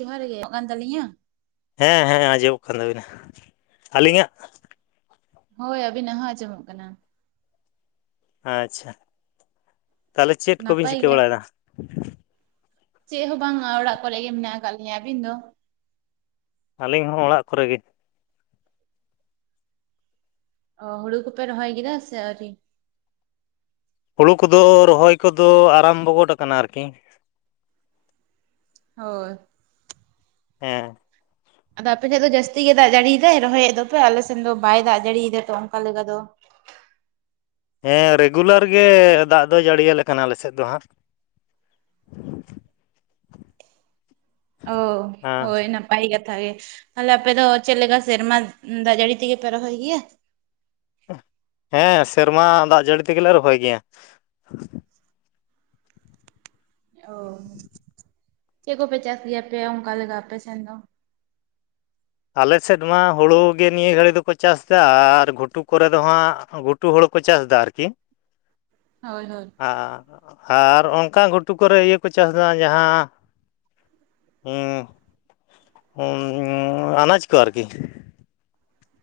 ᱡᱚᱦᱟᱨ ᱜᱮ [unintelligible] ᱟᱸᱡᱚᱢᱚᱜ ᱠᱟᱱ ᱛᱟᱞᱤᱧᱟ? ᱦᱮᱸ ᱦᱮᱸ ᱟᱸᱡᱚᱢᱚᱜ ᱠᱟᱱ ᱛᱟᱹᱵᱤᱱᱟ ᱾ ᱟᱹᱞᱤᱧᱟᱜ? ᱦᱳᱭ ᱟᱵᱤᱱᱟᱜ ᱦᱚᱸ ᱟᱸᱡᱚᱢᱚᱜ ᱠᱟᱱᱟ ᱾ ᱟᱪᱪᱷᱟ ᱛᱟᱦᱚᱞᱮ ᱪᱮᱫ ᱠᱚᱵᱤᱱ ᱱᱟᱯᱟᱭ ᱪᱤᱠᱟᱹ ᱜᱮᱭᱟ ᱵᱟᱲᱟᱭᱮᱫᱟ? ᱪᱮᱫ ᱦᱚᱸ ᱵᱟᱝᱟ ᱚᱲᱟᱜ ᱠᱚᱨᱮ ᱜᱮ ᱢᱮᱱᱟᱜ ᱟᱠᱟᱫ ᱞᱤᱧᱟᱹ᱾ ᱟᱹᱵᱤᱱ ᱫᱚ? ᱟᱹᱞᱤᱧ ᱦᱚᱸ ᱚᱲᱟᱜ ᱠᱚᱨᱮ ᱜᱮ ᱾ ᱚ ᱦᱩᱲᱩ ᱠᱚᱯᱮ ᱨᱚᱦᱚᱭ ᱠᱮᱫᱟ ᱥᱮ ᱟᱹᱣᱨᱤ? ᱦᱳᱲᱳ ᱠᱚᱫᱚ ᱨᱚᱦᱚᱭ ᱠᱚᱫᱚ ᱟᱨᱟᱢᱵᱚ ᱜᱚᱫ ᱟᱠᱟᱱᱟ ᱟᱨᱠᱤ ᱾ ᱦᱳᱭ ᱾ ᱦᱮᱸ ᱾ ᱟᱫᱚ ᱟᱯᱮ ᱥᱮᱫ ᱫᱚ ᱡᱟᱹᱥᱛᱤ ᱜᱮ ᱫᱟᱜ ᱡᱟᱹᱲᱤᱭᱫᱟᱭ ᱨᱚᱦᱚᱭ ᱮᱫ ᱫᱚᱯᱮ? ᱟᱞᱮ ᱥᱮᱱ ᱫᱚ ᱵᱟᱭ ᱫᱟᱜ ᱡᱟᱹᱲᱤᱭᱮᱫᱟ ᱛᱚ ᱚᱱᱠᱟ ᱞᱮᱠᱟ ᱫᱚ ᱾ ᱦᱮᱸ ᱨᱮᱜᱩᱞᱟᱨ ᱜᱮ ᱫᱟᱜ ᱫᱚᱭ ᱡᱟᱹᱲᱤᱭᱟᱞᱮ ᱠᱟᱱᱟ ᱟᱞᱮ ᱥᱮᱫ ᱫᱚ ᱦᱟᱸᱜ ᱾ ᱚ ᱦᱮᱸ ᱦᱳᱭ ᱱᱟ ᱱᱟᱯᱟᱭ ᱠᱟᱛᱷᱟ ᱜᱮ ᱾ ᱛᱟᱦᱚᱞᱮ ᱟᱯᱮ ᱫᱚ ᱪᱮᱫ ᱞᱮᱠᱟ ᱥᱮᱨᱢᱟ ᱫᱟᱜ ᱡᱟᱹᱲᱤ ᱛᱮᱜᱮ ᱯᱮ ᱨᱚᱦᱚᱭ ᱜᱮᱭᱟ? ᱦᱮᱸ ᱥᱮᱨᱢᱟ ᱫᱟᱜ ᱡᱟᱹᱲᱤ ᱛᱮᱜᱮ ᱞᱮ ᱨᱚᱦᱚᱭ ᱜᱮᱭᱟ ᱾ ᱚ ᱪᱮᱫ ᱠᱚᱯᱮ ᱪᱟᱥ ᱜᱮᱭᱟᱯᱮ ᱚᱱᱠᱟ ᱞᱮᱠᱟ ᱟᱯᱮ ᱥᱮᱱ ᱫᱚ? ᱟᱞ ᱥᱮᱫ ᱢᱟ ᱦᱩᱲᱩ ᱜᱮ ᱱᱤᱭᱟᱹ ᱜᱷᱟᱹᱲᱤᱡ ᱫᱚᱠᱚ ᱪᱟᱥ ᱫᱟ, ᱟᱨ ᱜᱷᱩᱴᱩ ᱠᱚᱨᱮ ᱫᱚ ᱦᱟᱸᱜ ᱜᱷᱩᱴᱩ ᱦᱩᱲᱩ ᱠᱚ ᱪᱟᱥ ᱫᱟ ᱟᱨᱠᱤ ᱾ ᱦᱳᱭ ᱦᱳᱭ ᱾ ᱟᱨ ᱟᱨ ᱚᱱᱠᱟ ᱜᱷᱩᱴᱩ ᱠᱚᱨᱮ ᱤᱭᱟᱹ ᱠᱚ ᱪᱟᱥᱫᱟ ᱡᱟᱦᱟᱸ ᱦᱩᱸ ᱾ ᱩᱸᱻ ᱟᱱᱟᱡᱽ ᱠᱚ ᱟᱨᱠᱤ ᱾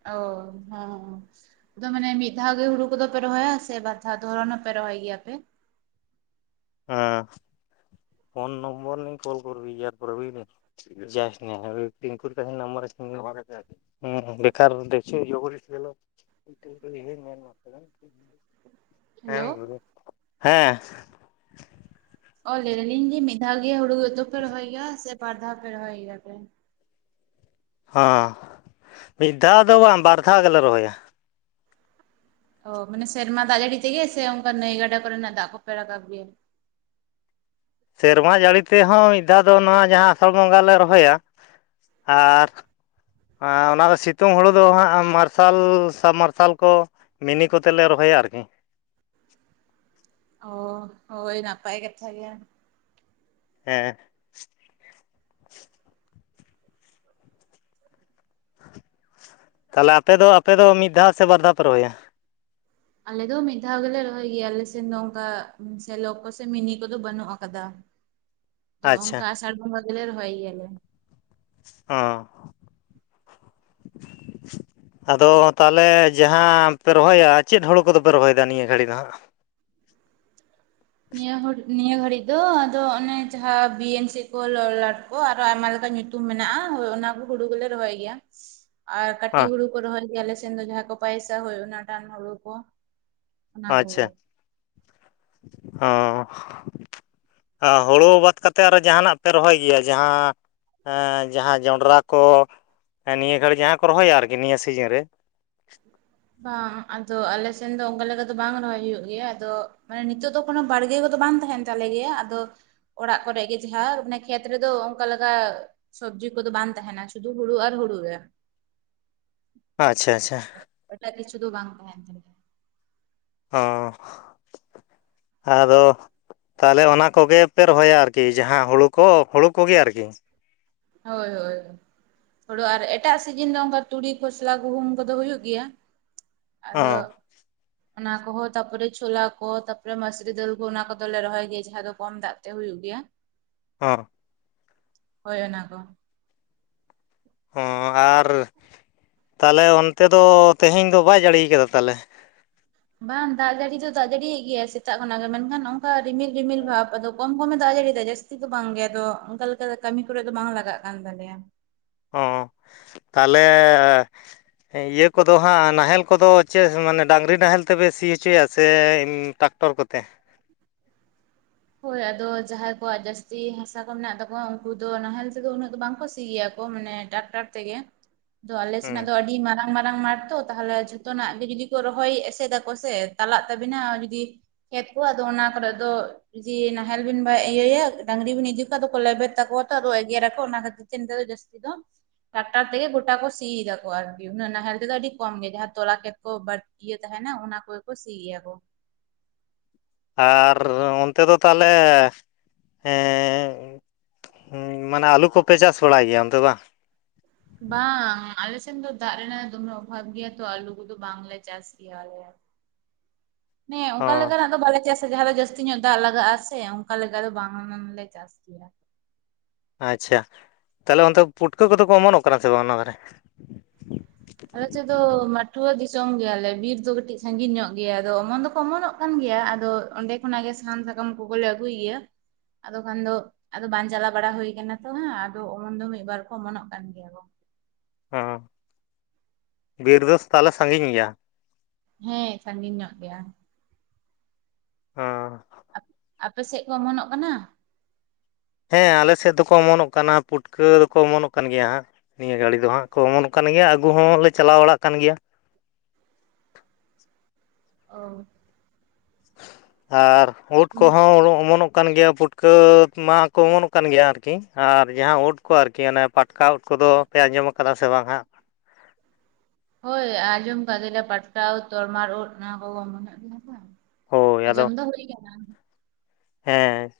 ᱚ, ᱦᱮᱸ ᱾ ᱟᱫᱚ ᱢᱟᱱᱮ ᱢᱤᱫ ᱫᱷᱟᱣ ᱜᱮ ᱦᱩᱲᱩ ᱠᱚᱫᱚᱯᱮ ᱨᱚᱦᱚᱭᱟ ᱥᱮ ᱵᱟᱨ ᱫᱷᱟᱣ ᱫᱷᱚᱨᱚᱱ ᱦᱚᱸᱯᱮ ᱨᱚᱦᱚᱭ ᱜᱮᱭᱟ ᱯᱮ ᱻ ᱦᱮᱸ, ᱯᱷᱳᱱ ᱱᱚᱢᱵᱚᱨ ᱱᱤᱭᱮ ᱠᱚᱞ ᱠᱚᱨᱵᱤ ᱤᱭᱟᱨ ᱯᱚᱨᱮ ᱵᱩᱡᱞᱤ ᱾ ᱡᱟᱥ ᱱᱟ ᱯᱤᱝᱠᱚᱨ [inaudible] ᱱᱚᱢᱵᱟᱨ ᱠᱟᱨ ᱟᱢᱟᱨ ᱠᱟᱪᱷᱮ ᱟᱪᱷᱮ [inaudible] ᱾ ᱦᱩᱸ ᱵᱮᱠᱟᱨ ᱫᱮᱠᱪᱷᱩ ᱡᱚᱜᱚᱫᱤᱥ ᱜᱮᱞᱳ [inaudible] [unintelligible] ᱦᱮᱞᱳ ᱦᱮᱸ ᱾ ᱚ ᱞᱟᱹᱭ ᱫᱟᱞᱤᱧ ᱡᱮ ᱢᱤᱫ ᱫᱷᱟᱣ ᱜᱮ ᱦᱩᱲᱩ ᱩᱛᱩ ᱯᱮ ᱨᱚᱦᱚᱭ ᱜᱮᱭᱟ ᱥᱮ ᱵᱟᱨ ᱫᱷᱟᱣ ᱯᱮ ᱨᱚᱦᱚᱭ ᱜᱮᱭᱟ ᱯᱮ? ᱦᱚᱸ ᱢᱤᱫ ᱫᱷᱟᱣ ᱫᱚ ᱵᱟᱝ ᱵᱟᱨ ᱫᱷᱟᱣ ᱜᱮᱞᱮ ᱨᱚᱦᱚᱭᱟ ᱾ ᱚ ᱢᱟᱱᱮ ᱥᱮᱨᱢᱟ ᱫᱟᱜ ᱡᱟᱹᱲᱤ ᱛᱮᱜᱮ ᱥᱮ ᱚᱱᱠᱟ ᱱᱟᱹᱭ ᱜᱟᱰᱟ ᱠᱚᱨᱮᱱᱟᱜ ᱫᱟᱜ ᱠᱚᱯᱮ ᱨᱟᱠᱟᱵ ᱜᱮᱭᱟ? ᱥᱮᱨᱢᱟ ᱡᱟᱹᱲᱤ ᱛᱮᱦᱚᱸ ᱢᱤᱫ ᱫᱷᱟᱣ ᱫᱚ ᱱᱚᱣᱟ ᱡᱟᱦᱟᱸ ᱟᱥᱟᱲ ᱵᱚᱸᱜᱟ ᱞᱮ ᱨᱚᱦᱚᱭᱟ ᱾ ᱟᱨ ᱟᱨ ᱚᱱᱟ ᱫᱚ ᱥᱤᱛᱩᱝ ᱦᱩᱲᱩ ᱫᱚ ᱦᱟᱸᱜ ᱢᱟᱨᱥᱟᱞ ᱥᱟᱵᱽ ᱢᱟᱨᱥᱟᱞ ᱠᱚ ᱢᱤᱱᱤ ᱠᱚᱛᱮ ᱞᱮ ᱨᱚᱦᱚᱭᱟ ᱟᱨᱠᱤ ᱾ ᱚ, ᱦᱳᱭ ᱱᱟᱯᱟᱭ ᱠᱟᱛᱷᱟ ᱜᱮ ᱾ ᱦᱮᱸ ᱾ ᱛᱟᱦᱚᱞᱮ ᱟᱯᱮ ᱫᱚ ᱟᱯᱮ ᱫᱚ ᱢᱤᱫ ᱫᱷᱟᱣ ᱥᱮ ᱵᱟᱨ ᱫᱷᱟᱣ ᱯᱮ ᱨᱚᱦᱚᱭᱟ? ᱟᱞᱮ ᱫᱚ ᱢᱤᱫ ᱫᱷᱟᱣ ᱜᱮᱞᱮ ᱨᱚᱦᱚᱭ ᱜᱮᱭᱟᱞ ᱥᱮ ᱱᱚᱝᱠᱟ ᱥᱮᱞᱚᱠ ᱠᱚᱥ ᱢᱤᱱᱤ ᱠᱚᱫᱚ ᱵᱟᱹᱱᱩᱜ ᱟᱠᱟᱫᱟ ᱾ [unintelligible] ᱟᱫᱚ ᱟᱪᱪᱷᱟ ᱚᱱᱠᱟ ᱟᱥᱟᱲ ᱵᱚᱸᱜᱟ ᱜᱮᱞᱮ ᱨᱚᱦᱚᱭ ᱜᱮᱭᱟᱞᱮ ᱾ ᱚ ᱾ ᱟᱫᱚ ᱛᱟᱦᱚᱞᱮ ᱡᱟᱦᱟᱸ ᱯᱮ ᱨᱚᱦᱚᱭᱟ ᱪᱮᱫ ᱦᱩᱲᱩ ᱠᱚᱫᱚᱯᱮ ᱨᱚᱦᱚᱭᱮᱫᱟ ᱱᱤᱭᱟᱹ ᱜᱷᱟᱹᱲᱤᱡ ᱫᱚ ᱦᱟᱸᱜ? ᱱᱤᱭᱟᱹ ᱱᱤᱭᱟᱹ ᱜᱷᱟᱹᱲᱤᱡ ᱾ ᱫᱚ ᱟᱫᱚ ᱚᱱᱮ ᱡᱟᱦᱟᱸ ᱵᱤᱭ ᱮᱱ ᱥᱤ ᱠᱚ ᱞᱚᱞᱟᱴ ᱠᱚ ᱟᱨᱚ ᱟᱭᱢᱟ ᱞᱮᱠᱟ ᱧᱩᱛᱩᱢ ᱢᱮᱱᱟᱜᱼᱟ ᱚᱱᱟ ᱠᱚ ᱾ ᱜᱩᱰᱩᱜᱩᱞᱮ ᱨᱚᱦᱚᱭ ᱜᱮᱭᱟ ᱾ ᱟᱨ ᱠᱟᱹᱴᱤᱡ ᱦᱟᱸ ᱦᱩᱲᱩ ᱠᱚ ᱨᱚᱦᱚᱭ ᱜᱮ ᱟᱞᱮ ᱥᱮᱱ ᱫᱚ ᱡᱟᱦᱟᱸ ᱠᱚ ᱯᱚᱭᱥᱟ ᱦ ᱚᱱᱟ ᱨᱟᱱ ᱦᱩᱲᱩ ᱠᱚ ᱾ ᱟᱪᱷᱟ ᱚ ᱾ ᱦᱩᱲᱩ ᱵᱟᱫ ᱠᱟ ᱠᱟᱛᱮᱫ ᱟᱨᱚ ᱡᱟᱦᱟᱱᱟᱜ ᱯᱮ ᱨᱚᱦᱚᱭ ᱜᱮᱭᱟ ᱡᱟᱦᱟᱸ ᱾ ᱡᱟᱦᱟᱸ ᱡᱚᱱᱰᱨᱟ ᱠᱚ ᱱᱤᱭᱟᱹ ᱜᱷᱟᱹᱲᱤᱡ ᱡᱟᱦᱟᱸ ᱠᱚ ᱨᱚᱦᱚᱭᱟ ᱟᱨᱠᱤ ᱱᱤᱭᱟᱹ ᱥᱤᱡᱤᱱ ᱨᱮ ᱾ ᱵᱟᱝ ᱟᱫᱚ ᱟᱞᱮᱥᱱ ᱫᱚ ᱚᱱᱠᱟ ᱞᱮᱠᱟ ᱫᱚ ᱵᱟᱝ ᱨᱚᱦᱚᱭ ᱦᱩᱭᱩᱜ ᱜᱮᱭᱟ ᱟᱫᱚ ᱢᱟᱱᱮ ᱱᱤᱛᱚᱜ ᱫᱚ ᱠᱚᱱᱚ ᱵᱟᱲᱜᱮ ᱠᱚᱫᱚ ᱵᱟᱝ ᱛᱟᱦᱮᱱ ᱛ ᱾ ᱛᱟᱞᱮ ᱜᱮ ᱟᱫᱚ ᱚᱲᱟᱜ ᱠᱚᱨᱮ ᱜᱮ ᱡᱟᱦᱟᱸ ᱚᱱᱮ ᱠᱷᱮᱛ ᱨᱮᱫᱚ ᱚᱱᱠᱟ ᱞᱮᱠᱟ ᱾ ᱥᱚᱵᱡᱤ ᱠᱚᱫᱚ ᱵᱟᱝ ᱛᱟᱦᱮᱱᱟ ᱥᱩᱫᱷᱩ ᱦᱩᱲᱩ ᱟᱨ ᱦᱩᱲᱩ ᱨᱮ ᱾ ᱟᱪᱷᱟ ᱟᱪᱷᱟ ᱾ ᱮᱴᱟᱜ ᱠᱤᱪᱷᱩ ᱫᱚ ᱵᱟᱝ ᱛᱟᱦᱮᱱ ᱛᱱᱟ ᱾ ᱚ ᱟᱫᱚ ᱾ ᱛᱟᱦᱚᱞᱮ ᱚᱱᱟ ᱠᱚᱜᱮᱯᱮ ᱨᱚᱦᱚᱭᱟ ᱟᱨᱠᱤ ᱡᱟᱦᱟᱸ ᱦᱳᱲᱳ ᱠᱚ ᱦᱳᱲᱩ ᱠᱚᱜᱮ ᱟᱨᱠᱤ ᱾ ᱦᱳᱭ ᱦᱳᱭ ᱾ ᱦᱳᱲᱳ ᱟᱨ ᱮᱴᱟᱜ ᱥᱤᱡᱤᱱ ᱫᱚ ᱚᱱᱠᱟ ᱛᱩᱲᱤ ᱠᱷᱚᱥᱞᱟ ᱜᱩᱦᱩᱢ ᱠᱚᱫᱚ ᱦᱩᱭᱩᱜ ᱜᱮᱭᱟ ᱾ ᱟᱫᱚ ᱚ ᱾ ᱚᱱᱟ ᱠᱚᱦᱚᱸ ᱛᱟᱯᱚᱨᱮ ᱪᱷᱳᱞᱟ ᱠᱚ ᱛᱟᱯᱚᱨᱮ ᱢᱟᱥᱨᱤ ᱫᱟᱹᱞ ᱠᱚ ᱚᱱᱟ ᱠᱚᱫᱚᱞᱮ ᱨᱚᱦᱚᱭ ᱜᱮᱭᱟ ᱡᱟᱦᱟᱸ ᱫᱚ ᱠᱚᱢ ᱫᱟᱜ ᱛᱮ ᱦ ᱦᱩᱭᱩᱜ ᱜᱮᱭᱟ ᱾ ᱚᱷ ᱾ ᱦᱳᱭ ᱚᱱᱟ ᱠᱚ ᱾ ᱦᱚᱸ ᱟᱨ ᱛᱟᱦᱚᱞᱮ ᱚᱱᱛᱮ ᱫᱚ ᱛᱮᱦᱮᱧ ᱫᱚ ᱵᱟᱭ ᱡᱟᱹᱲᱤᱭᱟ ᱠᱟᱫᱟ ᱛᱟᱦᱚᱞᱮ? ᱵᱟᱝ ᱫᱟᱜ ᱡᱟᱹᱲᱤ ᱫᱚ ᱫᱟᱜ ᱡᱟᱹᱲᱤᱭᱟᱜ ᱜᱮᱭᱟ ᱥᱮᱛᱟᱜ ᱠᱷᱚᱱᱟᱜ ᱜᱮ ᱢᱮᱱᱠᱷᱟᱱ ᱚᱱᱠᱟ ᱨᱤᱢᱤᱞ ᱨᱤᱢᱤᱞ ᱵᱷᱟᱵᱽ ᱟᱫᱚ ᱠᱚᱢ ᱠᱚᱢᱮ ᱫᱟᱜ ᱡᱟᱹᱲᱤᱭᱫᱟ ᱡᱟᱹᱛᱤ ᱾ ᱡᱟᱹᱥᱛᱤ ᱫᱚ ᱵᱟᱝ ᱜᱮ ᱟᱫᱚ ᱚᱱᱠᱟ ᱞᱮᱠᱟ ᱠᱟᱹᱢᱤ ᱠᱚᱨᱮᱫ ᱫᱚ ᱵᱟᱝ ᱞᱟᱜᱟᱜ ᱠᱟᱱ ᱛᱟᱞᱮᱭᱟ ᱾ ᱚ ᱛᱟᱦᱚᱞᱮ ᱾ ᱤᱭᱟᱹ ᱠᱚᱫᱚ ᱦᱟᱸᱜ ᱱᱟᱦᱮᱞ ᱠᱚᱫᱚ ᱪᱟᱹᱥ ᱢᱟᱱᱮ ᱰᱟᱝᱨᱤ ᱱᱟᱦᱮᱞ ᱛᱮᱯᱮ ᱥᱤ ᱦᱚᱪᱚᱭᱟ ᱥᱮ ᱴᱟᱠ? ᱴᱚᱨ ᱠᱚᱛᱮ? ᱦᱳᱭ ᱟᱫᱚ ᱡᱟᱦᱟᱸᱭ ᱠᱚᱣᱟᱜ ᱡᱟᱹᱥᱛᱤ ᱦᱟᱥᱟ ᱠᱚ ᱢᱮᱱᱟᱜ ᱛᱟᱠᱚᱣᱟ ᱩᱱᱠᱩ ᱫᱚ ᱱᱟᱦᱮᱞ ᱛᱮᱫᱚ ᱩᱱᱟᱹᱜ ᱫᱚ ᱵᱟᱝ ᱠᱚ ᱥᱤᱭ ᱜᱮᱭᱟ ᱠᱚ ᱢᱟᱱᱮ ᱾ ᱰᱟᱠᱴᱟᱨ ᱛᱮᱜᱮ ᱾ [unintelligible] ᱫᱚ ᱟᱞᱮ ᱦᱩᱸ ᱥᱮᱱᱟᱜ ᱫᱚ ᱟᱹᱰᱤ ᱢᱟᱨᱟᱝ ᱢᱟᱨᱟᱝ ᱢᱟᱴ ᱛᱚ ᱛᱟᱦᱚᱞᱮ ᱾ ᱡᱚᱛᱚᱱᱟᱜ ᱜᱮ ᱡᱩᱫᱤ ᱠᱚ ᱨᱚᱦᱚᱭ ᱮᱥᱮ ᱫᱟᱠᱚ ᱥᱮ ᱛᱟᱞᱟᱜ ᱛᱟᱵᱤᱱᱟ ᱡᱩᱫᱤ ᱾ ᱠᱷᱮᱛ ᱠᱚ ᱟᱫᱚ ᱚᱱᱟᱠᱚᱨᱮ ᱫᱚ ᱾ ᱡᱮ ᱱᱟᱦᱮᱞ ᱵᱤᱱ ᱵᱟ ᱤᱭᱟᱹᱭᱟ ᱰᱟᱝᱨᱤ ᱵᱤᱱ ᱤᱡᱤ ᱠᱚᱣᱟ ᱟᱫᱚ ᱠᱚ ᱞᱮᱵᱮᱫ ᱛᱟᱠᱚᱣᱟ ᱛᱚ ᱟᱫᱚ ᱮᱜᱨᱟ ᱨᱟᱠᱚ ᱚᱱᱟ ᱠᱷᱟᱹᱛᱤᱨ ᱛᱮ ᱱᱤᱛᱚᱜ ᱫᱚ ᱡᱟᱹᱥᱛ ᱾ ᱥᱤ ᱫᱚ ᱾ ᱴᱟᱠᱴᱟᱨ ᱛᱮᱜᱮ ᱜᱚᱴᱟ ᱠᱚ ᱥᱤᱭ ᱫᱟᱠᱚ ᱟᱨᱠᱤ ᱩᱱᱟᱹᱜ ᱱᱟᱦᱮᱞ ᱛᱮ ᱫᱚ ᱟᱹᱰᱤ ᱠᱚᱢ ᱜᱮ ᱡᱟᱦᱟ ᱚᱱᱟ ᱛᱚᱞᱟ ᱠᱷᱮᱫ ᱠᱚ ᱵᱟ ᱾ ᱤᱭᱟᱹ ᱛᱟᱦᱮᱱᱟ ᱚᱱᱟ ᱠᱚᱜᱮ ᱠᱚ ᱥᱤᱭ ᱜᱮᱭᱟ ᱠᱚ ᱾ ᱟᱨ ᱚᱱᱛᱮ ᱫᱚ ᱛᱟᱦᱚᱞᱮ ᱮᱸ ᱾ ᱦᱮ ᱢᱟᱱᱮ ᱟᱞᱩ ᱠᱚᱯᱮ ᱪᱟᱥ ᱵᱟᱲᱟᱭ ᱜᱮᱭᱟ ᱚᱱᱛᱮ ᱵᱟᱝ? ᱵᱟᱝ ᱟᱞᱮᱥᱮᱱ ᱫᱚ ᱫᱟᱜ ᱨᱮᱱᱟᱜ ᱫᱚᱢᱮ ᱚᱵᱷᱟᱵ ᱜᱮᱭᱟ ᱛᱚ ᱟᱞᱩ ᱠᱚᱫᱚ ᱵᱟᱝᱞᱮ ᱪᱟᱥ ᱾ ᱜᱮᱭᱟ ᱞᱮ ᱾ [inaudible] ᱱᱮᱸ ᱚ ᱚᱱᱠᱟ ᱞᱮᱠᱟᱱᱟᱜ ᱫᱚ ᱵᱟᱞᱮ ᱪᱟᱥ ᱡᱟᱦᱟᱸ ᱫᱚ ᱡᱟᱹᱥᱛᱤ ᱧᱚᱜ ᱫᱟᱜ ᱞᱟᱜᱟᱜᱼᱟ ᱥᱮ, ᱚᱱᱠᱟ ᱞᱮᱠᱟ ᱫᱚ ᱵᱟᱝ ᱞᱮ ᱪᱟᱥ ᱜᱮᱭᱟ᱾ ᱟᱪᱪᱷᱟ, ᱛᱟᱦᱚᱞᱮ ᱚᱱᱛᱮ ᱯᱩᱴᱠᱟᱹ ᱠᱚᱫᱚ ᱠᱚ ᱚᱢᱚᱱᱚᱜ ᱠᱟᱱᱟ ᱥᱮ ᱵᱟᱝ ᱚᱱᱟ ᱫᱷᱟᱨᱮ? ᱟᱞᱮᱥᱮᱫ ᱫᱚ ᱢᱟᱴᱷᱣᱟᱹ ᱫᱤᱥᱚᱢ ᱜᱮᱭᱟᱞᱮ ᱵᱤᱨ ᱫᱚ ᱠᱟᱴᱤᱡ ᱥᱟᱜᱤᱧ ᱧᱚᱜ ᱜᱮᱭᱟ ᱟᱫᱚ ᱚᱢᱚᱱ ᱫᱚᱠᱚ ᱚᱢᱚᱱᱚᱜ ᱠᱟᱱ ᱜᱮᱭᱟ ᱟᱫᱚ ᱚᱰᱮ ᱠᱷᱚᱱᱟᱜ ᱜᱮ ᱥᱟᱦᱟᱱ ᱥᱟᱠᱟᱢ ᱠᱚᱜᱚᱞᱮ ᱟᱜᱩᱭ ᱜᱮᱭᱟ ᱟᱫᱚ ᱠᱷᱟᱱ ᱫᱚᱼ ᱟᱫᱚ ᱵᱟᱝ ᱪᱟᱞᱟᱣ ᱵᱟᱲᱟ ᱦᱩᱭ ᱟᱠᱱᱟ ᱛᱚ ᱦᱟᱜ, ᱟᱫᱚ ᱚᱢᱚᱱ ᱫᱚ ᱢᱤᱫᱵᱟᱨ ᱠᱚ ᱚᱢᱚᱱᱚᱜ ᱠᱟᱱ ᱜᱮᱭᱟ ᱠᱚ᱾ ᱚᱸ ᱵᱤᱨ ᱫᱚ ᱛᱟᱦᱚᱞᱮ ᱥᱟᱜᱤᱧ ᱜᱮᱭᱟ? ᱦᱮᱸ ᱥᱟᱜᱤᱧ ᱧᱚᱜ ᱜᱮᱭᱟ? ᱚᱸᱻ ᱟᱯ ᱟᱯᱮ ᱥᱮᱫ ᱠᱚ ᱚᱢᱚᱱᱚᱜ ᱠᱟᱱᱟ? ᱦᱮᱸ ᱟᱞᱮ ᱥᱮᱫ ᱫᱚᱠᱚ ᱚᱢᱚᱱᱚᱜ ᱠᱟᱱᱟ ᱯᱩᱴᱠᱟᱹ ᱫᱚᱠᱚ ᱠᱚ ᱚᱢᱚᱱᱚᱜ ᱠᱟᱱ ᱜᱮᱭᱟ ᱦᱟᱸᱜ᱾ ᱱᱤᱭᱟᱹ ᱜᱷᱟᱲᱤ ᱫᱚ ᱦᱟᱸᱜ ᱠᱚ ᱚᱢᱚᱱᱚᱜ ᱠᱟᱱ ᱜᱮᱭᱟ ᱟᱹᱜᱩ ᱦᱚᱞᱮ ᱪᱟᱞᱟᱣ ᱵᱟᱲᱟᱜ ᱠᱟᱱ ᱜᱮᱭᱟ᱾ ᱚᱻ ᱟᱨ ᱳᱫ ᱩᱱᱟᱹᱜ ᱠᱚᱦᱚ ᱚᱢᱚᱱᱚᱜ ᱠᱟᱱ ᱜᱮᱭᱟ ᱯᱩᱴᱠᱟᱹ ᱢᱟᱠᱚ ᱚᱢᱚᱱᱚᱜ ᱠᱟᱱ ᱜᱮᱭᱟ ᱟᱨᱠᱤ, ᱟᱨ ᱡᱟᱦᱟ ᱳᱫ ᱠᱚ ᱟᱨᱠᱤ ᱦᱟᱱᱮ ᱯᱟᱴᱠᱟ ᱩᱴ ᱠᱚᱫᱚᱼ ᱯᱮ ᱟᱸᱡᱚᱢ ᱟᱠᱟᱫᱟ ᱥᱮ ᱵᱟᱝ ᱦᱟᱸᱜ? ᱦᱳᱭ ᱟᱸᱡᱚᱢ ᱟᱠᱟᱫ ᱜᱮᱭᱟ ᱞᱮ ᱯᱟᱴᱠᱟ ᱩᱫ, ᱛᱚᱨᱢᱟᱨ ᱳᱫ ᱚᱱᱟ ᱠᱚᱜᱚ ᱚᱢᱚᱱᱚᱜᱜ ᱜᱮᱭᱟ ᱵᱟᱝ᱾ ᱦᱳᱭ ᱟᱫᱚ ᱟᱸᱡᱚᱢ ᱫᱚ ᱦᱩᱭ ᱠᱟᱱᱟ᱾ ᱦᱮᱸ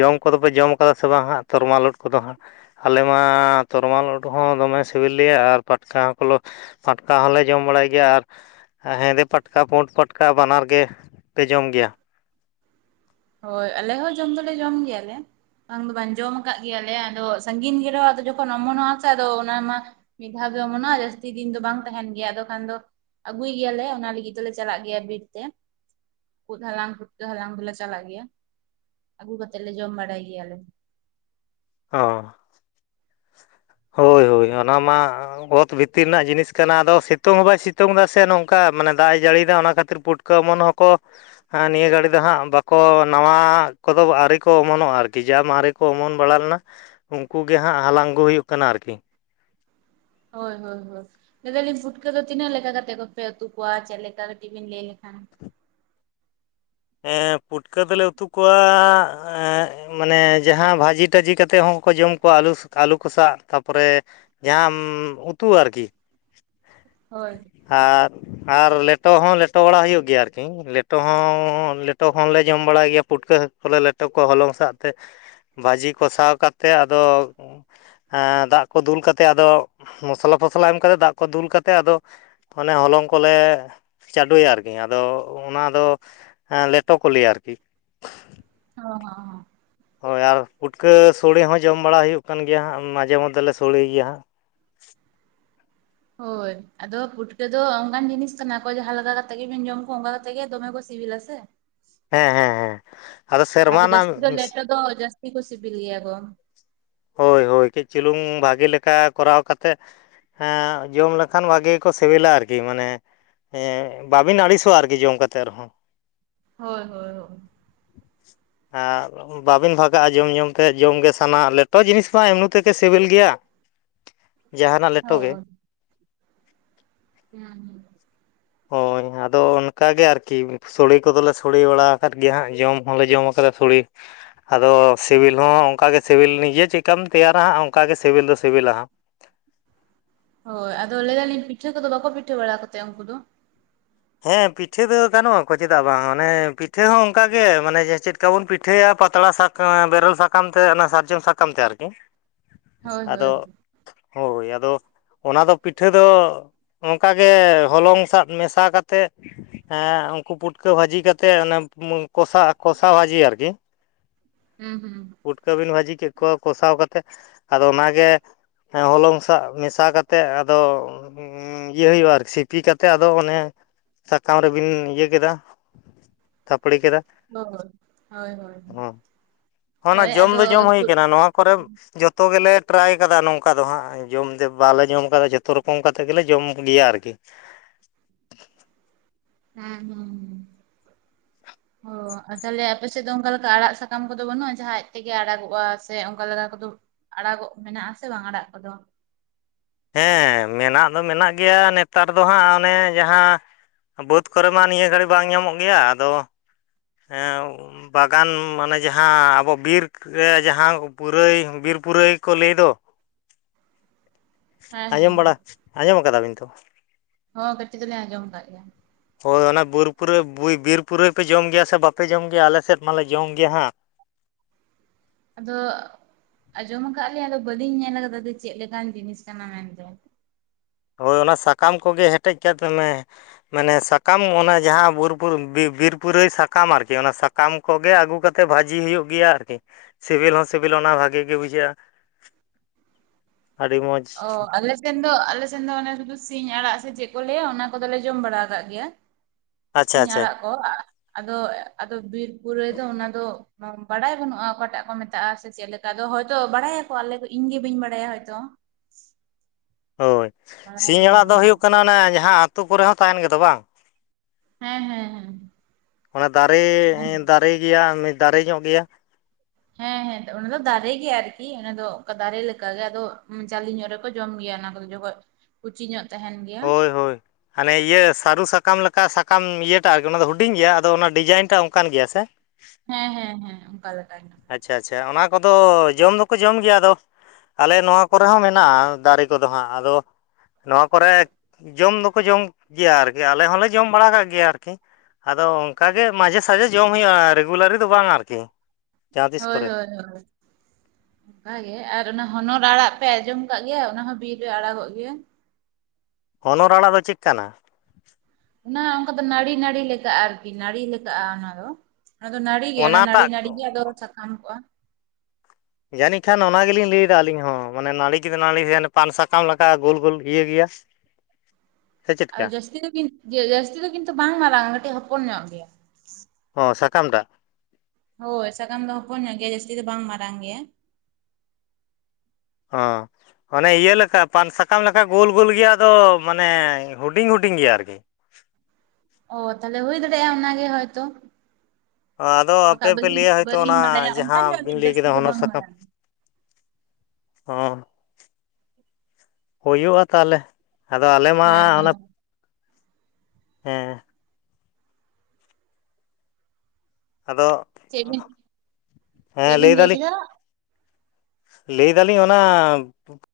ᱡᱚᱢ ᱠᱚᱫᱚ ᱯᱮ ᱡᱚᱢ ᱠᱟᱫᱟ ᱥᱮ ᱵᱟᱝ ᱦᱟᱸᱜ ᱛᱚᱨᱢᱟᱞ ᱳᱫ ᱠᱚᱫᱚ ᱦᱟᱸᱜ? ᱟᱞᱮ ᱢᱟᱻ ᱛᱚᱨᱢᱟᱞ ᱳᱫ ᱦᱚᱸ ᱫᱚᱢᱮ ᱥᱮᱹᱵᱮᱹᱞ ᱞᱮᱭᱟ ᱟᱨ ᱯᱟᱴᱠᱟ ᱦᱚ ᱠᱚᱞᱚᱼ ᱯᱟᱴᱠᱟ ᱦᱚᱸᱞᱮ ᱡᱚᱢ ᱵᱟᱲᱟᱭ ᱜᱮᱭᱟ ᱟᱨᱼ ᱦᱮᱸᱫᱮ ᱯᱟᱴᱠᱟ, ᱯᱩᱰ ᱯᱟᱴᱠᱟ ᱵᱟᱱᱟᱨ ᱜᱮ ᱯᱮ ᱡᱚᱢ ᱜᱮᱭᱟ? ᱦᱳᱭ ᱟᱞᱮ ᱦᱚ ᱡᱚᱢ ᱫᱚᱞᱮ ᱡᱚᱢ ᱜᱮᱭᱟ ᱞᱮ᱾ ᱵᱟᱝ ᱫᱚ ᱵᱟᱝ ᱡᱚᱢ ᱟᱠᱟᱫ ᱜᱮᱭᱟ ᱞᱮ, ᱟᱫᱚ ᱥᱟᱜᱤᱧ ᱜᱮ ᱨᱮᱦᱚ ᱟᱫᱚ ᱡᱚᱠᱷᱚᱱ ᱚᱢᱚᱱᱚᱜ-ᱟ ᱥᱮ ᱟᱫᱚ ᱚᱱᱟ ᱢᱟᱼ ᱢᱤᱫ ᱫᱟᱦᱟᱣ ᱜᱮ ᱚᱢᱚᱱᱚᱜᱼᱟ ᱡᱟᱥᱛᱤ ᱫᱤᱱ ᱫᱚ ᱵᱟᱝ ᱛᱟᱸᱦᱮᱱ ᱜᱮᱭᱟ, ᱟᱫᱚ ᱠᱷᱟᱱ ᱫᱚᱼ ᱟᱜᱩᱭ ᱜᱮᱭᱟᱞᱮ ᱚᱱᱟ ᱞᱟᱜᱤᱫ ᱫᱚᱞᱮ ᱪᱟᱞᱟᱜ ᱜᱮᱭᱟ ᱵᱤᱨ ᱛᱮ᱾ ᱳᱫ ᱦᱟᱞᱟᱝ ᱯᱩᱴᱠᱟᱹ ᱦᱟᱞᱟᱝ ᱫᱚᱞᱮᱼ ᱪᱟᱞᱟᱜ ᱜᱮᱭᱟ᱾ ᱟᱜᱩ ᱠᱟᱛᱮᱜ ᱞᱮ ᱡᱚᱢ ᱵᱟᱲᱟᱭ ᱜᱮᱭᱟᱞᱮ᱾ ᱚᱻ ᱦᱳᱭ ᱦᱳᱭ ᱚᱱᱟ ᱢᱟᱻ ᱚᱛ ᱵᱷᱤᱛᱤᱨ ᱨᱮᱱᱟᱜ ᱡᱤᱱᱤᱥ ᱠᱟᱱᱟ ᱟᱫᱚ ᱥᱤᱛᱩᱝ ᱦᱚ ᱵᱟᱭ ᱥᱤᱛᱩᱝ ᱮᱫᱟ ᱥᱮ ᱚᱝᱠᱟ ᱢᱟᱱᱮ ᱫᱟᱜ ᱮ ᱡᱟᱹᱲᱤ ᱭᱮᱫᱟ ᱚᱱᱟ ᱠᱷᱟᱹᱛᱤᱨ ᱯᱩᱴ ᱠᱟᱹ ᱚᱢᱚᱱᱟᱜ ᱠᱚ, ᱦᱟᱸ ᱱᱤᱭᱟᱹ ᱜᱟᱹᱲᱤ ᱫᱚ ᱦᱟᱸᱜ ᱵᱟᱠᱚ ᱱᱟᱣᱟ ᱠᱚᱫᱚ ᱟᱹᱣᱨᱤ ᱠᱚ ᱚᱢᱚᱱᱚᱜ-ᱟ ᱟᱨᱠᱤ, ᱡᱟ ᱢᱟᱨᱮᱼ ᱠᱚ ᱚᱢᱚᱱ ᱵᱟᱲᱟ ᱞᱮᱱᱟ, ᱩᱱᱠᱩ ᱜᱮ ᱦᱟᱸᱜ ᱦᱟᱞᱟᱝ ᱟᱹᱜᱩ ᱦᱩᱭᱩᱜ ᱠᱟᱱᱟ ᱟᱨᱠᱤ᱾ ᱦᱳᱭ ᱦᱳᱭ ᱦᱳᱭ᱾ ᱞᱟᱹᱭᱫᱟᱞᱤᱧ ᱯᱩᱴᱠᱟᱹ ᱫᱚ ᱛᱤᱱᱟᱹᱜ ᱞᱮᱠᱟ ᱠᱟᱛᱮ ᱠᱚᱯᱮ ᱩᱛᱩ ᱠᱚᱣᱟ ᱪᱮᱫ ᱞᱮᱠᱟ ᱠᱟᱹᱴᱤᱡ ᱵᱤᱱ ᱞᱟᱹᱭ ᱞᱮᱠᱷᱟᱱ? ᱮᱸᱻ ᱯᱩᱴᱠᱟᱹ ᱫᱚᱞᱮ ᱩᱛᱩ ᱠᱚᱣᱟᱻ ᱮᱸᱜ ᱢᱟᱱᱮ ᱡᱟᱦᱟᱸ ᱵᱷᱟᱹᱡᱤᱼ ᱴᱟᱡᱤ ᱠᱟᱛᱮᱫ ᱦᱚᱸᱠᱚ ᱡᱚᱢ ᱠᱚᱣᱟ ᱟᱞᱩ ᱟᱞᱩ ᱠᱚᱥᱟᱜ ᱛᱟᱯᱚᱨᱮᱼ ᱡᱟᱦᱧᱟᱢ ᱩᱛᱩ ᱟᱨᱠᱤ? ᱦᱳᱭ᱾ ᱟᱨ ᱟᱨ ᱞᱮᱴᱚ ᱦᱚᱸ ᱞᱮᱴᱚ ᱵᱟᱲᱟ ᱦᱩᱭᱩᱜ ᱜᱮᱭᱟ ᱟᱨᱠᱤ, ᱞᱮᱴᱚ ᱦᱚᱸᱻ ᱞᱮᱴᱚ ᱦᱚᱸᱞᱮ ᱡᱚᱢ ᱵᱟᱲᱟᱭ ᱜᱮᱭᱟ ᱯᱩᱴᱠᱟᱹ ᱦᱟᱸᱠᱩ ᱠᱚᱞᱮ ᱞᱮᱴᱚ ᱠᱚᱣᱟ ᱦᱚᱞᱚᱝ ᱥᱟᱜ ᱛᱮ᱾ ᱵᱟᱡᱤ ᱠᱚᱥᱟᱣ ᱠᱟᱛᱮ ᱟᱫᱚᱼ ᱦᱮᱸᱻ ᱫᱟᱜ ᱠᱚ ᱫᱩᱞ ᱠᱟ ᱠᱟᱛᱮ ᱟᱫᱚ ᱢᱚᱥᱞᱟ ᱯᱷᱚᱥᱞᱟ ᱮᱢ ᱠᱟᱛᱮᱫ ᱫᱟᱜ ᱠᱚ ᱫᱩᱞ ᱠᱟᱛᱮᱫ ᱟᱫᱚᱼᱼ ᱚᱱᱮ ᱦᱚᱞᱚᱝ ᱠᱚᱞᱮᱻ ᱪᱟᱹᱰᱳᱭᱟ ᱟᱨᱠᱤ ᱟᱫᱚ ᱚᱱᱟᱫᱚᱼ ᱦᱮᱸ ᱞᱮᱴᱚ ᱠᱚ ᱞᱟᱹᱭᱟ ᱟᱨᱠᱤ᱾ ᱚ ᱚ᱾ ᱦᱳᱭ ᱟᱨ ᱯᱩᱴᱠᱟᱹ ᱥᱳᱲᱮ ᱦᱚᱸ ᱡᱚᱢ ᱵᱟᱲᱟ ᱦᱩᱭᱩᱜ ᱠᱟᱱ ᱜᱮᱭᱟ ᱦᱟᱸᱜ ᱢᱟᱡᱷᱮ ᱢᱚᱫᱽᱫᱷᱮ ᱞᱮ ᱥᱳᱲᱮ ᱜᱮᱭᱟ ᱦᱟᱸᱜ᱾ ᱦᱳᱭ ᱟᱫᱚ ᱯᱩᱴᱠᱟᱹ ᱫᱚ ᱚᱱᱠᱟᱱ ᱡᱤᱱᱤᱥ ᱠᱟᱱᱟ ᱠᱚ ᱡᱟᱦᱟᱸ ᱞᱮᱠᱟ ᱠᱟᱛᱮᱜ ᱜᱮᱵᱤᱱ ᱡᱚᱢ ᱠᱚᱣᱟ ᱚᱱᱠᱟ ᱠᱟᱛᱮ ᱜᱮ ᱫᱚᱢᱮ ᱠᱚ ᱥᱤᱵᱤᱞᱟ ᱥᱮ? ᱦᱮᱸ ᱦᱮᱸ ᱦᱮᱸ᱾ ᱟᱫᱚ ᱥᱮᱨᱢᱟ ᱡᱟᱹᱥᱛᱤ ᱨᱮᱱᱟᱜ ᱫᱚ ᱞᱮᱴᱚ ᱫᱚ ᱡᱟᱹᱥᱛᱤ ᱠᱚ ᱥᱤᱵᱤᱞ ᱜᱮᱭᱟ ᱠᱚ᱾ ᱦᱳᱭ ᱦᱳᱭ ᱠᱟᱹᱡ ᱪᱩᱞᱩᱝ ᱵᱷᱟᱹᱜᱮ ᱞᱮᱠᱟ ᱠᱚᱨᱟᱣ ᱠᱟᱛᱮᱫ ᱦᱮᱸ ᱡᱚᱢ ᱞᱮᱠᱷᱟᱱ ᱵᱷᱟᱜᱮ ᱜᱮᱠᱚ ᱥᱮᱵᱮᱞᱟ ᱟᱨᱠᱤ ᱢᱟᱱᱮ ᱦᱮᱸ ᱵᱟᱵᱤᱱ ᱟᱹᱲᱤᱥᱚᱜᱼᱟ ᱟᱨᱠᱤ ᱡᱚᱢ ᱠᱟᱛᱮᱫ ᱨᱮᱦᱚᱸ᱾ ᱦᱳᱭ ᱦᱳᱭ ᱦᱳᱭ᱾ ᱟᱨ ᱵᱟᱵᱤᱱ ᱵᱷᱟᱜᱟᱜᱼᱟ ᱡᱚᱢ ᱡᱚᱢ ᱛᱮ ᱡᱚᱢᱜᱮ ᱥᱟᱱᱟ ᱞᱮ ᱴᱚ ᱡᱤᱱᱤᱥ ᱢᱟ ᱮᱢᱱᱤ ᱛᱮᱜᱮ ᱥᱮᱵᱮᱞ ᱜᱮᱭᱟ ᱡᱟᱦᱟᱱᱟᱜ ᱞᱮᱴᱚ ᱜᱮ᱾ ᱦᱳᱭ ᱦᱩᱸ ᱦᱩᱸ᱾ ᱦᱳᱭ ᱦᱟᱸᱜ᱾ ᱟᱫᱚ ᱚᱱᱠᱟᱜᱮ ᱟᱨᱠᱤ ᱥᱳᱲᱮ ᱠᱚᱫᱚᱞᱮ ᱥᱳᱲᱮ ᱵᱟᱲᱟ ᱟᱠᱟᱫ ᱜᱮᱭᱟ ᱦᱟᱸᱜ ᱡᱚᱢ ᱦᱚᱸᱞᱮ ᱡᱚᱢ ᱠᱟᱫᱟ ᱥᱳᱲᱮ᱾ ᱟᱫᱚ ᱥᱮᱵᱮᱞ ᱦᱚᱸ ᱚᱱᱠᱟᱜᱮ ᱥᱮᱵᱮᱞ ᱱᱤᱡᱮ ᱪᱮᱫᱠᱟᱢ ᱛᱮᱭᱟᱨᱟ ᱦᱟᱸᱜ ᱚᱱᱠᱟᱜᱮ ᱥᱮᱵᱮᱞ ᱫᱚ ᱥᱮᱵᱮᱞᱟ ᱦᱟᱸᱜ᱾ ᱦᱳᱭ ᱟᱫᱚ ᱞᱟᱹᱭ ᱫᱟᱞᱤᱧ ᱯᱤᱴᱷᱟᱹ ᱠᱚᱫᱚ ᱵᱟᱠᱚ ᱯᱤᱴᱷᱟᱹ ᱵᱟᱲᱟ ᱠᱚᱛᱮ ᱩᱱᱠᱩ ᱫᱚ? ᱦᱮᱸ ᱯᱤᱴᱷᱟᱹ ᱫᱚ ᱜᱟᱱᱚᱜᱼᱟ ᱠᱚ ᱪᱮᱫᱟᱜ ᱵᱟᱝ, ᱟᱱᱮ ᱯᱤᱴᱷᱟᱹ ᱦᱚᱸ ᱚᱱᱠᱟ ᱜᱮ ᱢᱟᱱᱮ ᱪᱮᱫ ᱠᱟ ᱵᱚᱱ ᱯᱤᱴᱷᱟᱹᱭᱟ ᱯᱟᱛᱲᱟ ᱥᱟ ᱠᱟ ᱮᱸ ᱵᱮᱨᱮᱞ ᱥᱟᱠᱟᱢ ᱛᱮ ᱚᱱᱟ ᱥᱟᱨᱡᱚᱢ ᱥᱟᱠᱟᱢ ᱛᱮ ᱟᱨᱠᱤ, ᱦᱳᱭ ᱦᱳᱭ ᱟᱫᱚ ᱦᱳᱭ ᱟᱫᱚ ᱚᱱᱟ ᱫᱚ ᱯᱤᱴᱷᱟᱹ ᱫᱚ ᱚᱱᱠᱟ ᱜᱮ ᱦᱚᱞᱚᱝ ᱥᱟᱜ ᱢᱮᱥᱟ ᱠᱟ ᱛᱮᱫ ᱮᱸ ᱩᱱᱠᱩ ᱯᱩᱴᱠᱟᱹ ᱵᱷᱟᱹᱡᱤ ᱠᱟᱛᱮᱫ ᱚᱱᱮ ᱠᱚᱥᱟ ᱠᱚᱥᱟ ᱵᱷᱟᱹᱡᱤ ᱟᱨᱠᱤ᱾ ᱦᱩᱸ ᱦᱩᱸ ᱦᱩᱸ᱾ ᱯᱩᱴᱠᱟᱹ ᱵᱤᱱ ᱵᱷᱟᱹᱡᱤ ᱠᱮᱫ ᱠᱚᱣᱟ ᱠᱚᱥᱟᱣ ᱠᱟᱛᱮᱫ ᱟᱫᱚ ᱚᱱᱟᱜᱮ ᱦᱮᱸ ᱦᱚᱞᱚᱝ ᱥᱟᱜ ᱢᱮᱥᱟ ᱠᱟᱛᱮᱫ ᱟᱫᱚ ᱩᱸ ᱤᱭᱟᱹ ᱦᱩᱭᱩᱜᱼᱟ ᱟᱨ ᱥᱤᱯᱤ ᱠᱟᱛᱮᱫ ᱟᱫᱚ ᱚᱱᱮ ᱥᱟᱠᱟᱢ ᱨᱮᱵᱤᱱ ᱤᱭᱟᱹ ᱠᱮᱫᱟ ᱛᱷᱟᱯᱲᱤ ᱠᱮᱫᱟ᱾ ᱦᱳᱭ, ᱦᱳᱭ ᱦᱳᱭ ᱦᱳᱭ᱾ ᱦᱚᱸ ᱚᱱᱟ ᱡᱚᱢ ᱟᱫᱚ ᱫᱚ ᱡᱚᱢ ᱦᱩᱸ ᱦᱩᱭ ᱠᱟᱱᱟ, ᱱᱚᱣᱟ ᱠᱚᱨᱮᱜ ᱡᱚᱛᱚ ᱜᱮᱞᱮ ᱴᱨᱟᱭ ᱠᱟᱫᱟ ᱱᱚᱝᱠᱟ ᱫᱚ ᱦᱟᱸᱜ᱾ ᱡᱚᱢ ᱡᱮ ᱵᱟᱞᱮ ᱡᱚᱢ ᱠᱟᱫᱟ ᱡᱷᱚᱛᱚ ᱨᱚᱠᱚᱢ ᱠᱟ ᱠᱟᱛᱮ ᱜᱮᱞᱮ ᱡᱚᱢ ᱜᱮᱭᱟ ᱟᱨᱠᱤ᱾ ᱦᱩᱸ ᱦᱩᱸ ᱦᱩᱸ᱾ [inaudible] ᱚ ᱛᱟᱦᱞᱮ ᱟᱯᱮ ᱥᱮᱫ ᱫᱚ ᱚᱱᱠᱟ ᱞᱮᱠᱟ ᱟᱲᱟᱜ ᱥᱟᱠᱟᱢ ᱠᱚᱫᱚ ᱵᱟᱹᱱᱩᱜᱼᱟ ᱡᱟᱦᱟᱸ ᱟᱡ ᱛᱮᱜᱮ ᱟᱲᱟᱜᱚᱜᱼᱟ ᱥᱮ ᱚᱱᱠᱟ ᱞᱮᱠᱟ ᱠᱚᱫᱚ ᱟᱲᱟᱜᱚᱜ ᱢᱮᱱᱟᱜ-ᱟ ᱥᱮ ᱵᱟᱝ ᱟᱲᱟᱜ ᱠᱚᱫᱚ? ᱦᱮᱸ ᱢᱮᱱᱟᱜ ᱫᱚ ᱢᱮᱱᱟᱜ ᱜᱮᱭᱟ ᱱᱮᱛᱟᱨ ᱫᱚ ᱦᱟᱸᱜ ᱚᱱᱮ ᱡᱟᱦᱟᱸ ᱵᱟᱹᱫᱽ ᱠᱚᱨᱮ ᱢᱟ ᱱᱤᱭᱟᱹ ᱜᱷᱟᱹᱲᱤ ᱵᱟᱝ ᱧᱟᱢᱚᱜ ᱜᱮᱭᱟ ᱟᱫᱚ ᱦᱮᱸ ᱵᱟᱜᱟᱱ ᱢᱟᱱᱮ ᱡᱟᱦᱟᱸ ᱟᱵᱚ ᱵᱤᱨ ᱨᱮ ᱡᱟᱦᱟᱸ ᱯᱩᱨᱟᱹᱭ ᱵᱤᱨ ᱯᱩᱨᱟᱹᱭ ᱠᱚ ᱞᱟᱹᱭ ᱫᱚ, ᱦᱮᱸ ᱟᱸᱡᱚᱢ ᱦᱮᱸ ᱵᱟᱲᱟ ᱟᱸᱡᱚᱢ ᱠᱟᱫᱟ ᱵᱤᱱ ᱛᱚ? ᱦᱚᱸ ᱠᱟᱹᱴᱤᱡ ᱫᱚᱞᱤᱧ ᱟᱸᱡᱚᱢ ᱠᱟᱜ ᱜᱮᱭᱟ᱾ ᱦᱳᱭ ᱚᱱᱟ ᱵᱩᱨ ᱯᱩᱨᱟᱹ ᱵᱤ ᱵᱤᱨ ᱯᱩᱨᱟᱹᱭ ᱯᱮ ᱡᱚᱢ ᱜᱮᱭᱟ ᱥᱮ ᱵᱟᱯᱮ ᱡᱚᱢ ᱜᱮᱭᱟ ᱟᱞᱮ ᱥᱮᱫ ᱢᱟᱞᱮ ᱡᱚᱢ ᱜᱮᱭᱟ ᱦᱟᱸᱜ᱾ ᱟᱫᱚ ᱟᱸᱡᱚᱢ ᱠᱟᱜ-ᱟ ᱞᱮᱧ ᱟᱫᱚ ᱵᱟᱹᱞᱤᱧ ᱧᱮᱞ ᱠᱟᱫᱟ ᱫᱚ ᱪᱮᱫ ᱞᱮᱠᱟᱱ ᱡᱤᱱᱤᱥ ᱠᱟᱱᱟ ᱢᱮᱱᱛᱮ᱾ ᱦᱳᱭ ᱚᱱᱟ ᱥᱟᱠᱟᱢ ᱠᱚᱜᱮ ᱦᱮᱴᱮᱡ [inaudible] ᱢᱟᱱᱮ ᱥᱟᱠᱟᱢ ᱚᱱᱟ ᱡᱟᱦᱟᱸ ᱵᱩᱨ ᱯᱩᱨ ᱵᱤ ᱵᱤᱨ ᱯᱩᱨᱟᱹᱭ ᱥᱟᱠᱟᱢ ᱟᱨᱠᱤ ᱚᱱᱟ ᱥᱟ- ᱠᱟᱢ ᱠᱚᱜᱮ ᱟᱹᱜᱩ ᱠᱟᱛᱮ ᱵᱷᱟᱹᱡᱤ ᱦᱩᱭᱩᱜ ᱜᱮᱭᱟ ᱟᱨᱠᱤ᱾ ᱥᱤᱵᱤᱞ ᱦᱚᱸ ᱥᱤᱵᱤᱞ ᱚᱱᱟ ᱵᱷᱟᱜᱮ ᱜᱮ ᱵᱩᱡᱷᱟᱹᱜᱼᱟ ᱟᱹᱰᱤ ᱢᱚᱡᱽ ᱚ ᱟᱞᱮ ᱟᱞᱮ ᱥᱮᱱ ᱫᱚ ᱟᱞᱮᱥᱮᱱ ᱫᱚ ᱚᱱᱮ ᱥᱩᱫᱷᱩ ᱥᱤᱧ ᱟᱲᱟᱜ ᱥᱮ ᱪᱮᱫ ᱠᱚ ᱞᱟᱹᱭᱟ ᱚᱱᱟ ᱠᱚᱫᱚᱞᱮ ᱡᱚᱢ ᱵᱟᱲᱟ ᱠᱟᱜ ᱜᱮᱭᱟ ᱟᱪᱪᱷᱟ ᱥᱤᱧ ᱟᱪᱪᱷᱟ ᱟᱲᱟᱜ ᱠᱚ ᱟᱫᱚ ᱟᱫᱚ ᱵᱤᱨ [unintelligible] ᱫᱚ ᱚᱱᱟ ᱫᱚ ᱵᱟᱲᱟᱭ ᱵᱟᱹᱱᱩᱜᱼᱟ ᱚᱠᱟᱴᱟᱜ ᱠᱚ ᱢᱮᱛᱟᱜᱼᱟ ᱥᱮ ᱪᱮᱫ ᱞᱮᱠᱟ ᱫᱚ ᱦᱚᱭᱛᱚ ᱵᱟᱲᱟᱭᱟᱠᱚ ᱟᱞᱮ ᱤᱧ ᱜᱮ ᱵᱟᱹᱧ ᱵᱟᱲᱟᱭᱟ ᱦᱚᱭᱛᱚ, [inaudible] ᱦᱳᱭ ᱵᱟᱲᱟᱭ ᱥᱤᱧ ᱟᱲᱟᱜ ᱫᱚ ᱦᱩᱭᱩᱜ ᱵᱟᱹᱱᱩᱜᱼᱟ ᱠᱟᱱᱟ ᱚᱱᱮ ᱡᱟᱦᱟᱸ ᱟᱹᱛᱳ ᱠᱚᱨᱮ ᱦᱚᱸ ᱛᱟᱦᱮᱱ ᱜᱮ ᱫᱚ ᱵᱟᱝ, ᱦᱮᱸ ᱦᱮᱸ ᱚᱱᱟ ᱫᱟᱨᱮ ᱦᱮᱸ ᱫᱟᱨᱮ ᱜᱮᱭᱟ ᱫᱟᱨᱮ ᱧᱚᱜ ᱜᱮᱭᱟ ᱦᱮᱸ ᱦᱮᱸ ᱚᱱᱟ ᱫᱚ ᱫᱟᱨᱮ ᱜᱮᱭᱟ ᱟᱨ ᱠᱤ ᱚᱱᱟ ᱫᱚ ᱚᱱᱠᱟ ᱫᱟᱨᱮ ᱞᱮᱠᱟ ᱜᱮ ᱟᱫᱚ ᱡᱟᱞᱤ ᱧᱚᱜ ᱨᱮ ᱠᱚ ᱡᱚᱢ ᱜᱮᱭᱟ ᱚᱱᱟ ᱠᱚ ᱡᱚᱠᱷᱚᱡ ᱠᱩᱪᱤ ᱧᱚᱜ ᱛᱟᱦᱮᱱ ᱜᱮᱭᱟ ᱦᱳᱭ ᱦᱳᱭ ᱦᱟᱱᱮ ᱤᱭᱟᱹ ᱥᱟᱹᱨᱩ ᱥᱟᱠᱟᱢ ᱞᱮᱠᱟ ᱥᱟᱠᱟᱢ ᱤᱭᱟᱹᱴᱟᱜ ᱚᱱᱟ ᱫᱚ ᱦᱩᱰᱤᱧ ᱜᱮᱭᱟ ᱟᱫᱚ ᱚᱱᱟ ᱰᱤᱡᱟᱭᱤᱱᱴᱟᱜ ᱚᱱᱠᱟᱱ ᱜᱮᱭᱟ ᱥᱮ ᱦᱮᱸ ᱦᱮᱸ ᱦᱮᱸ ᱚᱱᱠᱟ ᱞᱮᱠᱟ ᱜᱮ ᱟᱪᱪᱷᱟ ᱟᱪᱪᱷᱟ ᱚᱱᱟ ᱠᱚᱫᱚ ᱡᱚᱢ ᱫᱚᱠᱚ ᱡᱚᱢ ᱜᱮᱭᱟ ᱟᱫᱚ ᱟᱞᱮ ᱱᱚᱶᱟ ᱠᱚᱨᱮ ᱦᱚᱸ ᱢᱮᱱᱟᱜᱼᱟ ᱫᱟᱨᱮ ᱠᱚᱫᱚ ᱦᱟᱸᱜ ᱟᱫᱚ ᱱᱚᱣᱟ ᱠᱚᱨᱮ ᱡᱚᱢ ᱫᱚᱠᱚ ᱡᱚᱢ ᱜᱮᱭᱟ ᱟᱨᱠᱤ ᱟᱞᱮ ᱦᱚᱸᱞᱮ ᱡᱚᱢ ᱵᱟᱲᱟ ᱠᱟᱜ ᱜᱮᱭᱟ ᱟᱨᱠᱤ ᱟᱫᱚ ᱚᱱᱠᱟ ᱜᱮ ᱢᱟᱡᱷᱮ ᱥᱟᱡᱷᱮ ᱡᱚᱢ ᱦᱩᱭᱩᱜᱼᱟ ᱨᱮᱜᱩᱞᱟᱨᱫᱚ ᱵᱟᱝ ᱟᱨᱠᱤ ᱡᱟᱦᱟᱸ ᱛᱤᱥ ᱦᱳᱭ ᱠᱚᱨᱮ ᱦᱳᱭ ᱦᱳᱭ ᱚᱱᱠᱟᱜᱮ ᱟᱨ ᱚᱱᱟ ᱦᱚᱱᱚᱨ ᱟᱲᱟᱜ ᱯᱮ ᱟᱸᱡᱚᱢ ᱠᱟᱜ ᱜᱮᱭᱟ ᱚᱱᱟ ᱦᱚᱸ ᱵᱤᱨ ᱨᱮ ᱟᱲᱟᱜᱚᱜ ᱜᱮᱭᱟ ᱦᱚᱱᱚᱨ ᱟᱲᱟᱜ ᱫᱚ ᱪᱮᱫ ᱠᱟᱱᱟ? ᱚᱱᱟ ᱚᱱᱠᱟ ᱫᱚ ᱱᱟᱹᱲᱤ ᱱᱟᱹᱲᱤ ᱞᱮᱠᱟᱜ-ᱟ ᱟᱨᱠᱤ ᱱᱟᱹᱲᱤ ᱞᱮᱠᱟᱜᱼᱟ ᱚᱱᱟ ᱫᱚ ᱟᱫᱚ ᱱᱟᱹᱲᱤ ᱜᱮ ᱚᱱᱟ ᱱᱟᱹᱲᱤ ᱚᱱᱟᱴᱟᱜ ᱱᱟᱹᱲᱤᱜ ᱜᱮ ᱟᱫᱚ ᱥᱟᱠᱟᱢ ᱠᱚᱜᱼᱟ᱾ ᱡᱟᱹᱱᱤᱡ ᱠᱷᱟᱱ ᱚᱱᱟ ᱜᱮᱞᱤᱧ ᱞᱟᱹᱭ ᱫᱟ ᱟᱹᱞᱤᱧ ᱦᱚᱸ ᱢᱟᱱᱮ ᱱᱟᱹᱲᱤ ᱜᱮ ᱱᱟᱹᱲᱤ ᱯᱟᱱ ᱥᱟᱠᱟᱢ ᱞᱮᱠᱟ ᱜᱳᱞ ᱜᱳᱞ ᱤᱭᱟᱹ ᱜᱮᱭᱟ [inaudible] ᱟᱨ ᱪᱮᱫᱠᱟ ᱡᱟᱹᱥᱛᱤ ᱫᱚ ᱠᱤᱱ ᱡᱟᱹᱥᱛᱤ ᱫᱚ ᱠᱤᱱᱛᱩ ᱵᱟᱝ ᱢᱟᱨᱟᱝᱟ ᱠᱟᱹᱴᱤᱡ ᱦᱚᱯᱚᱱ ᱧᱚᱜ ᱜᱮᱭᱟ ᱚ ᱥᱟᱠᱟᱢ ᱴᱟᱜ ᱦᱳᱭ ᱥᱟᱠᱟᱢ ᱫᱚ ᱦᱚᱯᱚᱱ ᱧᱚᱜ ᱜᱮᱭᱟ ᱡᱟᱹᱥᱛᱤ ᱫᱚ ᱵᱟᱝ ᱢᱟᱨᱟᱝ ᱜᱮᱭᱟ ᱚ ᱚᱱᱮ ᱤᱭᱟᱹ ᱞᱮᱠᱟ ᱯᱟᱱ ᱥᱟᱠᱟᱢ ᱞᱮᱠᱟ ᱜᱳᱞ ᱜᱳᱞ ᱜᱮᱭᱟ ᱟᱫᱚ ᱢᱟᱱᱮ ᱦᱩᱰᱤᱧ ᱦᱩᱰᱤᱧ ᱜᱮᱭᱟ ᱟᱨᱠᱤ ᱚ ᱛᱟᱦᱚᱞᱮ ᱦᱩᱭ ᱫᱟᱲᱮᱭᱟᱜᱼᱟ ᱚᱱᱟᱜᱮ ᱦᱳᱭᱛᱚ ᱚ ᱟᱫᱚ ᱟᱯᱮ ᱯᱮ ᱞᱟᱹᱭᱟ ᱦᱳᱭᱛᱳ ᱵᱟᱹᱞᱤᱧ ᱚᱱᱟ ᱵᱟᱲᱟᱭᱟ ᱚᱱᱠᱟᱱ ᱡᱟᱦᱟᱸ ᱫᱚ ᱟᱹᱰᱤ ᱵᱤᱱ ᱞᱟᱹᱭ ᱡᱟᱹᱥᱛᱤ ᱠᱮᱫᱟ ᱫᱚ ᱦᱚᱱᱚᱨ ᱵᱟᱝ ᱥᱟᱠᱟᱢ ᱢᱟᱨᱟᱝ ᱦᱚᱸ ᱦᱩᱭᱩᱜᱼᱟ ᱛᱟᱦᱚᱞᱮ ᱟᱫᱚ ᱟᱞᱮ ᱢᱟ ᱦᱮᱸ ᱚᱱᱟ ᱦᱮᱸ ᱦᱮᱸ ᱟᱫᱚ ᱪᱮᱜ ᱵᱤᱱ [unintelligible] ᱦᱮᱸ ᱪᱮᱜ ᱵᱤᱱ ᱞᱟᱹᱭ ᱫᱟᱞᱤᱧ ᱠᱮᱫᱟ ᱾ ᱞᱟᱹᱭ ᱫᱟᱞᱤᱧ ᱚᱱᱟ